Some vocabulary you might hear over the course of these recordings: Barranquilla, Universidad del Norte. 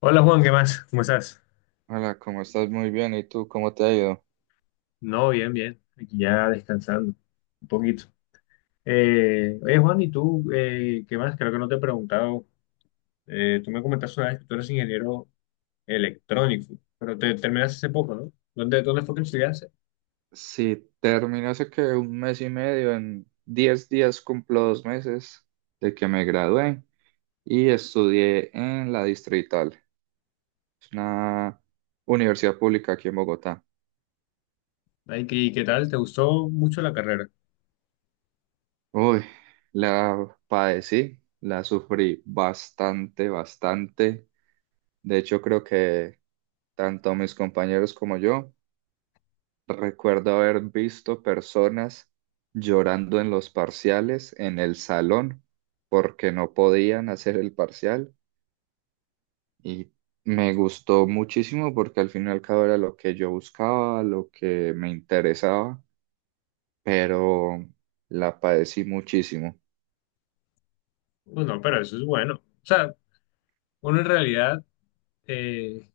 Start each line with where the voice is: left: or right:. left: Hola Juan, ¿qué más? ¿Cómo estás?
right: Hola, ¿cómo estás? Muy bien. ¿Y tú cómo te ha ido?
left: No, bien, bien. Aquí ya descansando un poquito. Oye, Juan, ¿y tú qué más? Creo que no te he preguntado. Tú me comentaste una vez que tú eres ingeniero electrónico, pero te terminaste hace poco, ¿no? ¿Dónde fue que estudiaste?
right: Sí, terminé hace que un mes y medio. En 10 días cumplo 2 meses de que me gradué y estudié en la Distrital. Es una universidad pública aquí en Bogotá.
left: Ay, qué tal? ¿Te gustó mucho la carrera?
right: Uy, la padecí, la sufrí bastante, bastante. De hecho, creo que tanto mis compañeros como yo. Recuerdo haber visto personas llorando en los parciales en el salón porque no podían hacer el parcial y me gustó muchísimo porque al fin y al cabo era lo que yo buscaba, lo que me interesaba, pero la padecí muchísimo.
left: Bueno, pero eso es bueno. O sea, uno en realidad, eh,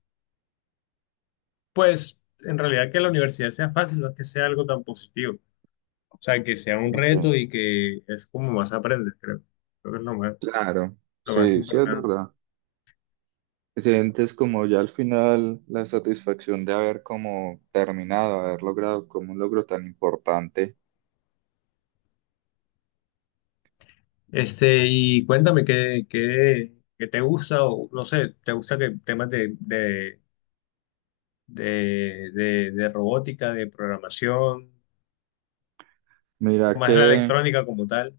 left: pues, en realidad que la universidad sea fácil, no es que sea algo tan positivo. O sea, que sea un
right: Ok.
left: reto y que es como más aprendes, creo. Creo que es lo
right: Claro,
left: lo más
right: sí, sí es
left: importante.
right: verdad. Sientes como ya al final la satisfacción de haber como terminado, haber logrado como un logro tan importante.
left: Este, y cuéntame qué te gusta, o no sé, ¿te gusta que temas de robótica, de programación, o
right: Mira
left: más la
right: que.
left: electrónica como tal?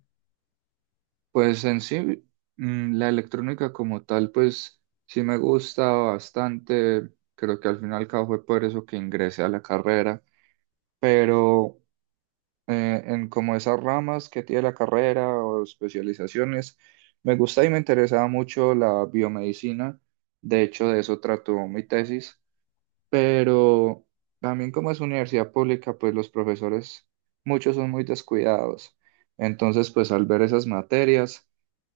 right: Pues en sí, la electrónica como tal, pues sí me gusta bastante. Creo que al final y al cabo fue por eso que ingresé a la carrera. Pero en como esas ramas que tiene la carrera o especializaciones, me gusta y me interesaba mucho la biomedicina. De hecho, de eso trató mi tesis, pero también como es universidad pública, pues los profesores, muchos son muy descuidados. Entonces, pues al ver esas materias,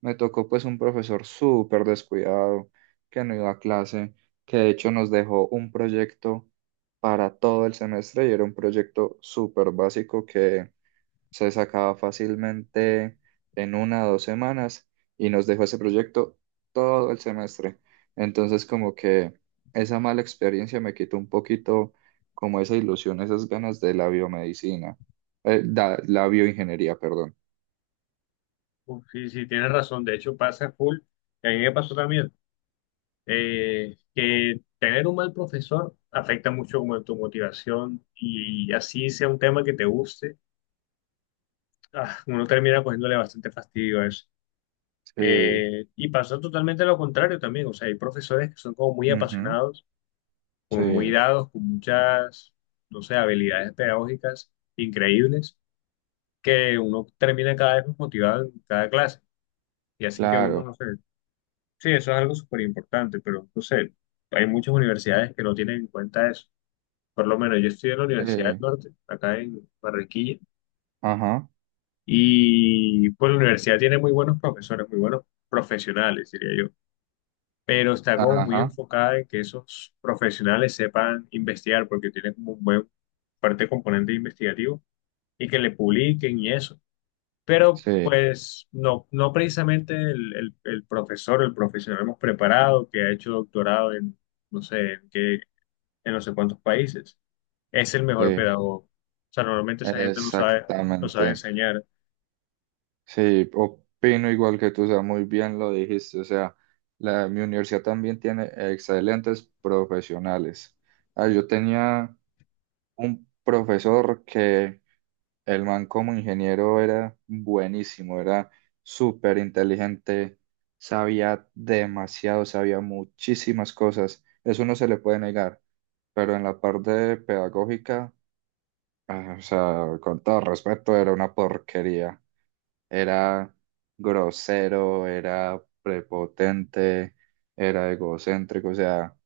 right: me tocó pues un profesor súper descuidado, que no iba a clase, que de hecho nos dejó un proyecto para todo el semestre y era un proyecto súper básico que se sacaba fácilmente en 1 o 2 semanas y nos dejó ese proyecto todo el semestre. Entonces como que esa mala experiencia me quitó un poquito como esa ilusión, esas ganas de la biomedicina, la bioingeniería, perdón.
left: Uf, sí, sí, tienes razón. De hecho, pasa full. Y a mí me pasó también, que tener un mal profesor afecta mucho como tu motivación y así sea un tema que te guste ah, uno termina cogiéndole bastante fastidio a eso.
right: Sí,
left: Y pasa totalmente lo contrario también, o sea, hay profesores que son como muy
right: ujú,
left: apasionados, como muy
right: sí,
left: dados, con no sé, habilidades pedagógicas increíbles, que uno termina cada vez más motivado en cada clase y hacen que uno,
right: claro,
left: no sé, sí, eso es algo súper importante, pero no sé, hay muchas universidades que no tienen en cuenta eso. Por lo menos yo estudié en la
right: sí,
left: Universidad del Norte, acá en Barranquilla.
right: ajá,
left: Y pues la universidad tiene muy buenos profesores, muy buenos profesionales, diría yo, pero está como muy
right: ajá,
left: enfocada en que esos profesionales sepan investigar, porque tienen como un buen parte componente investigativo y que le publiquen y eso. Pero
right: sí,
left: pues no, no precisamente el profesor, el profesional hemos preparado, que ha hecho doctorado en no sé, en no sé cuántos países, es el mejor
right: sí,
left: pedagogo. O sea, normalmente esa gente no sabe, no sabe
right: exactamente.
left: enseñar.
right: Sí, opino igual que tú, o sea, muy bien lo dijiste. O sea, mi universidad también tiene excelentes profesionales. Ah, yo tenía un profesor que el man como ingeniero era buenísimo, era súper inteligente, sabía demasiado, sabía muchísimas cosas, eso no se le puede negar, pero en la parte pedagógica, ah, o sea, con todo respeto, era una porquería. Era grosero, era prepotente, era egocéntrico, o sea,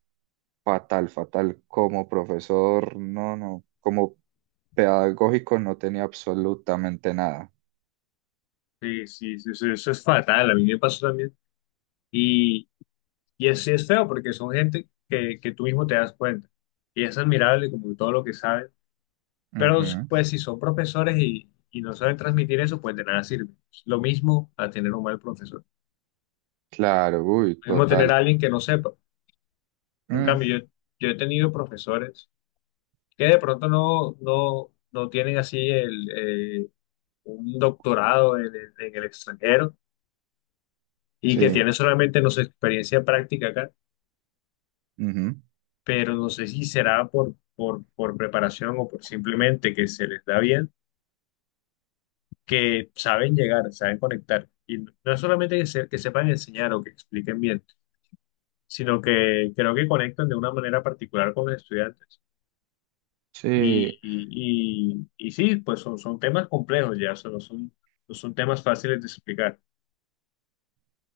right: fatal, fatal. Como profesor, no, no, como pedagógico no tenía absolutamente nada.
left: Sí, sí, sí, eso es fatal, a mí me pasó también. Y, y es, sí es feo porque son gente que tú mismo te das cuenta. Y es admirable como todo lo que saben. Pero
right: Ujú.
left: pues si son profesores y no saben transmitir eso, pues de nada sirve. Es lo mismo a tener un mal profesor.
right: Claro, uy,
left: Lo mismo tener a
right: total.
left: alguien que no sepa. En
right: Mm,
left: cambio, yo he tenido profesores que de pronto no tienen así el, un doctorado en el extranjero y que
right: sí,
left: tienen solamente, no sé, experiencia práctica acá,
right: ujú.
left: pero no sé si será por preparación o por simplemente que se les da bien, que saben llegar, saben conectar. Y no es solamente que, que sepan enseñar o que expliquen bien, sino que creo que conectan de una manera particular con los estudiantes. Y,
right: Sí,
left: y, y, y sí, pues son, son temas complejos ya, o sea, no son, no son temas fáciles de explicar.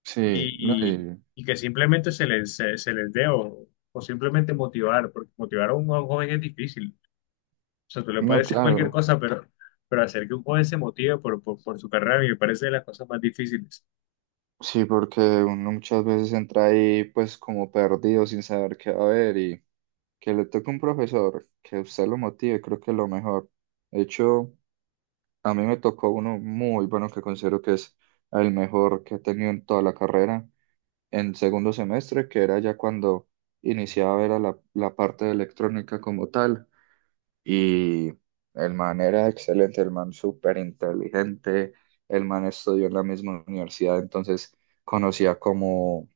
right: sí, no,
left: Y, y que simplemente se les dé o simplemente motivar, porque motivar a a un joven es difícil. O sea, tú le
right: no,
left: puedes decir cualquier
right: claro.
left: cosa, pero hacer que un joven se motive por su carrera me parece de las cosas más difíciles.
right: Sí, porque uno muchas veces entra ahí pues como perdido sin saber qué va a haber y que le toque un profesor que usted lo motive, creo que es lo mejor. De hecho, a mí me tocó uno muy bueno que considero que es el mejor que he tenido en toda la carrera en segundo semestre, que era ya cuando iniciaba a ver a la parte de electrónica como tal. Y el man era excelente, el man súper inteligente, el man estudió en la misma universidad, entonces conocía como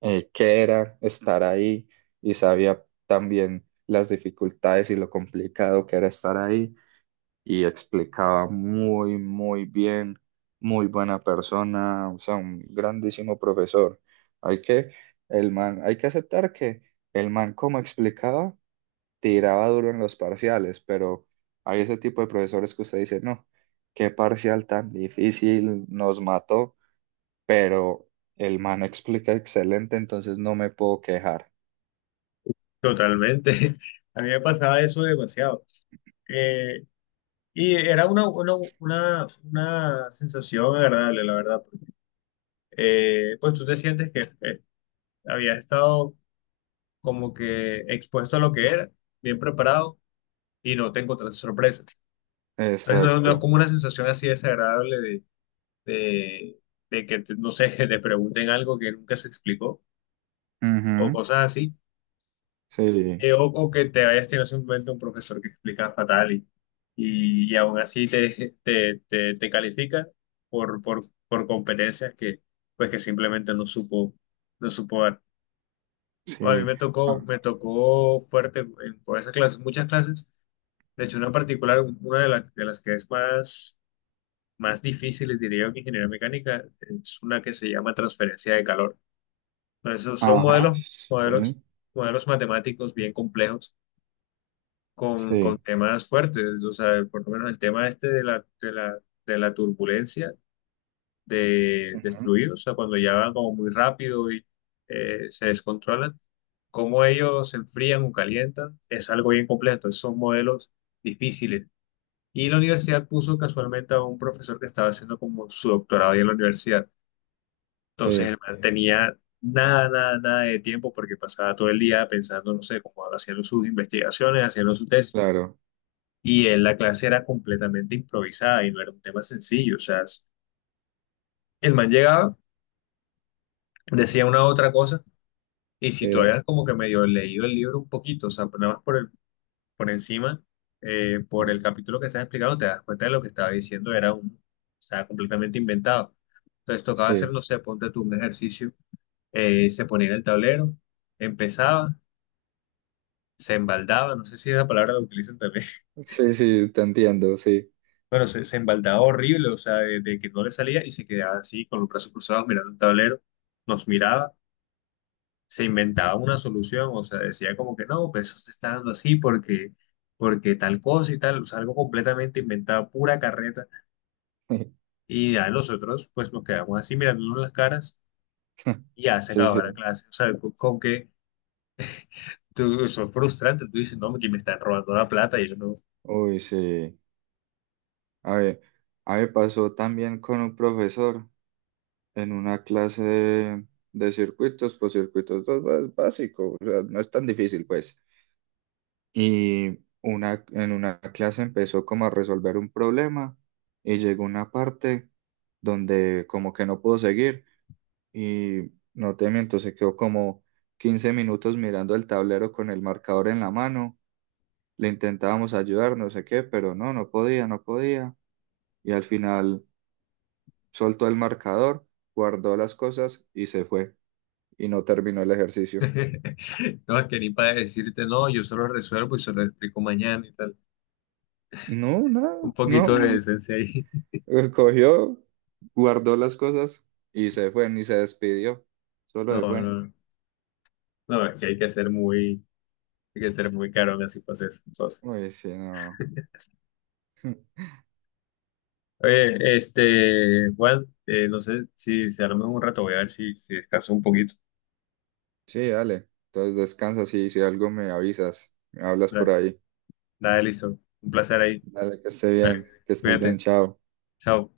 right: qué era estar ahí y sabía también las dificultades y lo complicado que era estar ahí y explicaba muy, muy bien, muy buena persona, o sea, un grandísimo profesor. Hay que, el man, hay que aceptar que el man como explicaba tiraba duro en los parciales, pero hay ese tipo de profesores que usted dice, no, qué parcial tan difícil, nos mató, pero el man explica excelente, entonces no me puedo quejar.
left: Totalmente. A mí me pasaba eso demasiado. Eh, y era una sensación agradable, la verdad, porque, pues tú te sientes que eh, habías estado como que expuesto a lo que era, bien preparado, y no te encontraste sorpresas. Entonces no, no es
right: Exacto.
left: como una sensación así desagradable de, de que, no sé, que te pregunten algo que nunca se explicó o
right: Ujú.
left: cosas así,
right: Sí,
left: o que te hayas tenido simplemente un profesor que explica fatal y aún así te califica por competencias que, pues que simplemente no supo, no supo dar. A mí
right: sí.
left: me
right: Ah,
left: me tocó fuerte por esas clases, muchas clases, de hecho una en particular, las de las que es más difícil, diría yo, que ingeniería mecánica, es una que se llama transferencia de calor. Entonces, son
right: ajá,
left: modelos,
right: sí,
left: modelos matemáticos bien complejos con
right: sí.
left: temas fuertes, o sea, por lo menos el tema este de la turbulencia de
right: Ujú.
left: fluidos, o sea, cuando ya van como muy rápido y se descontrolan, cómo ellos se enfrían o calientan, es algo bien complejo, esos son modelos difíciles. Y la universidad puso casualmente a un profesor que estaba haciendo como su doctorado ahí en la universidad, entonces
right: Sí,
left: el man Ok. tenía... Nada de tiempo porque pasaba todo el día pensando, no sé, como haciendo sus investigaciones, haciendo su tesis
right: claro.
left: y en la clase era completamente improvisada y no era un tema sencillo. O sea, el man llegaba, decía una u otra cosa, y si tú
right: Sí,
left: habías como que medio leído el libro un poquito, o sea, nada más por, por encima,
right: ah,
left: por el capítulo que estás explicando, te das cuenta de lo que estaba diciendo era estaba completamente inventado. Entonces tocaba hacer,
right: sí.
left: no sé, ponte tú un ejercicio, se ponía en el tablero, empezaba, se embaldaba, no sé si esa palabra la utilizan también.
right: Sí, sí, te entiendo, sí.
left: Bueno, se embaldaba horrible, o sea, de que no le salía y se quedaba así con los brazos cruzados mirando el tablero, nos miraba, se inventaba una solución, o sea, decía como que no, pues eso se está dando así porque, porque tal cosa y tal, o sea, algo completamente inventado, pura carreta, y a nosotros pues nos quedamos así mirándonos las caras y ya se
right: Sí,
left: acababa la
right: sí.
left: clase, o sea, con que tú, eso es frustrante, tú dices, no, que me están robando la plata y yo no,
right: Uy, sí. A ver, a mí me pasó también con un profesor en una clase de circuitos, pues circuitos dos, pues, básico, o sea, no es tan difícil, pues. Y en una clase empezó como a resolver un problema y llegó una parte donde como que no pudo seguir y no te miento, se quedó como 15 minutos mirando el tablero con el marcador en la mano. Le intentábamos ayudar, no sé qué, pero no, no podía, no podía. Y al final soltó el marcador, guardó las cosas y se fue. Y no terminó el ejercicio.
left: no, es que ni para decirte, no, yo solo resuelvo y se lo explico mañana y tal.
right: No, nada,
left: Un
right: no.
left: poquito de decencia ahí.
right: Cogió, guardó las cosas y se fue, ni se despidió. Solo
left: No,
right: se
left: no,
right: fue.
left: no. No, es que hay que ser muy, hay que ser muy caro así para hacer esas cosas.
right: Uy, sí, no.
left: Oye, este, Juan, no sé si se arma un rato, voy a ver si descanso un poquito.
right: Sí, dale. Entonces descansa, sí, si algo me avisas, me hablas por
left: Dale,
right: ahí.
left: dale, listo. Un placer ahí.
right: Dale, que esté bien, que estés bien,
left: Cuídate.
right: chao.
left: Chao.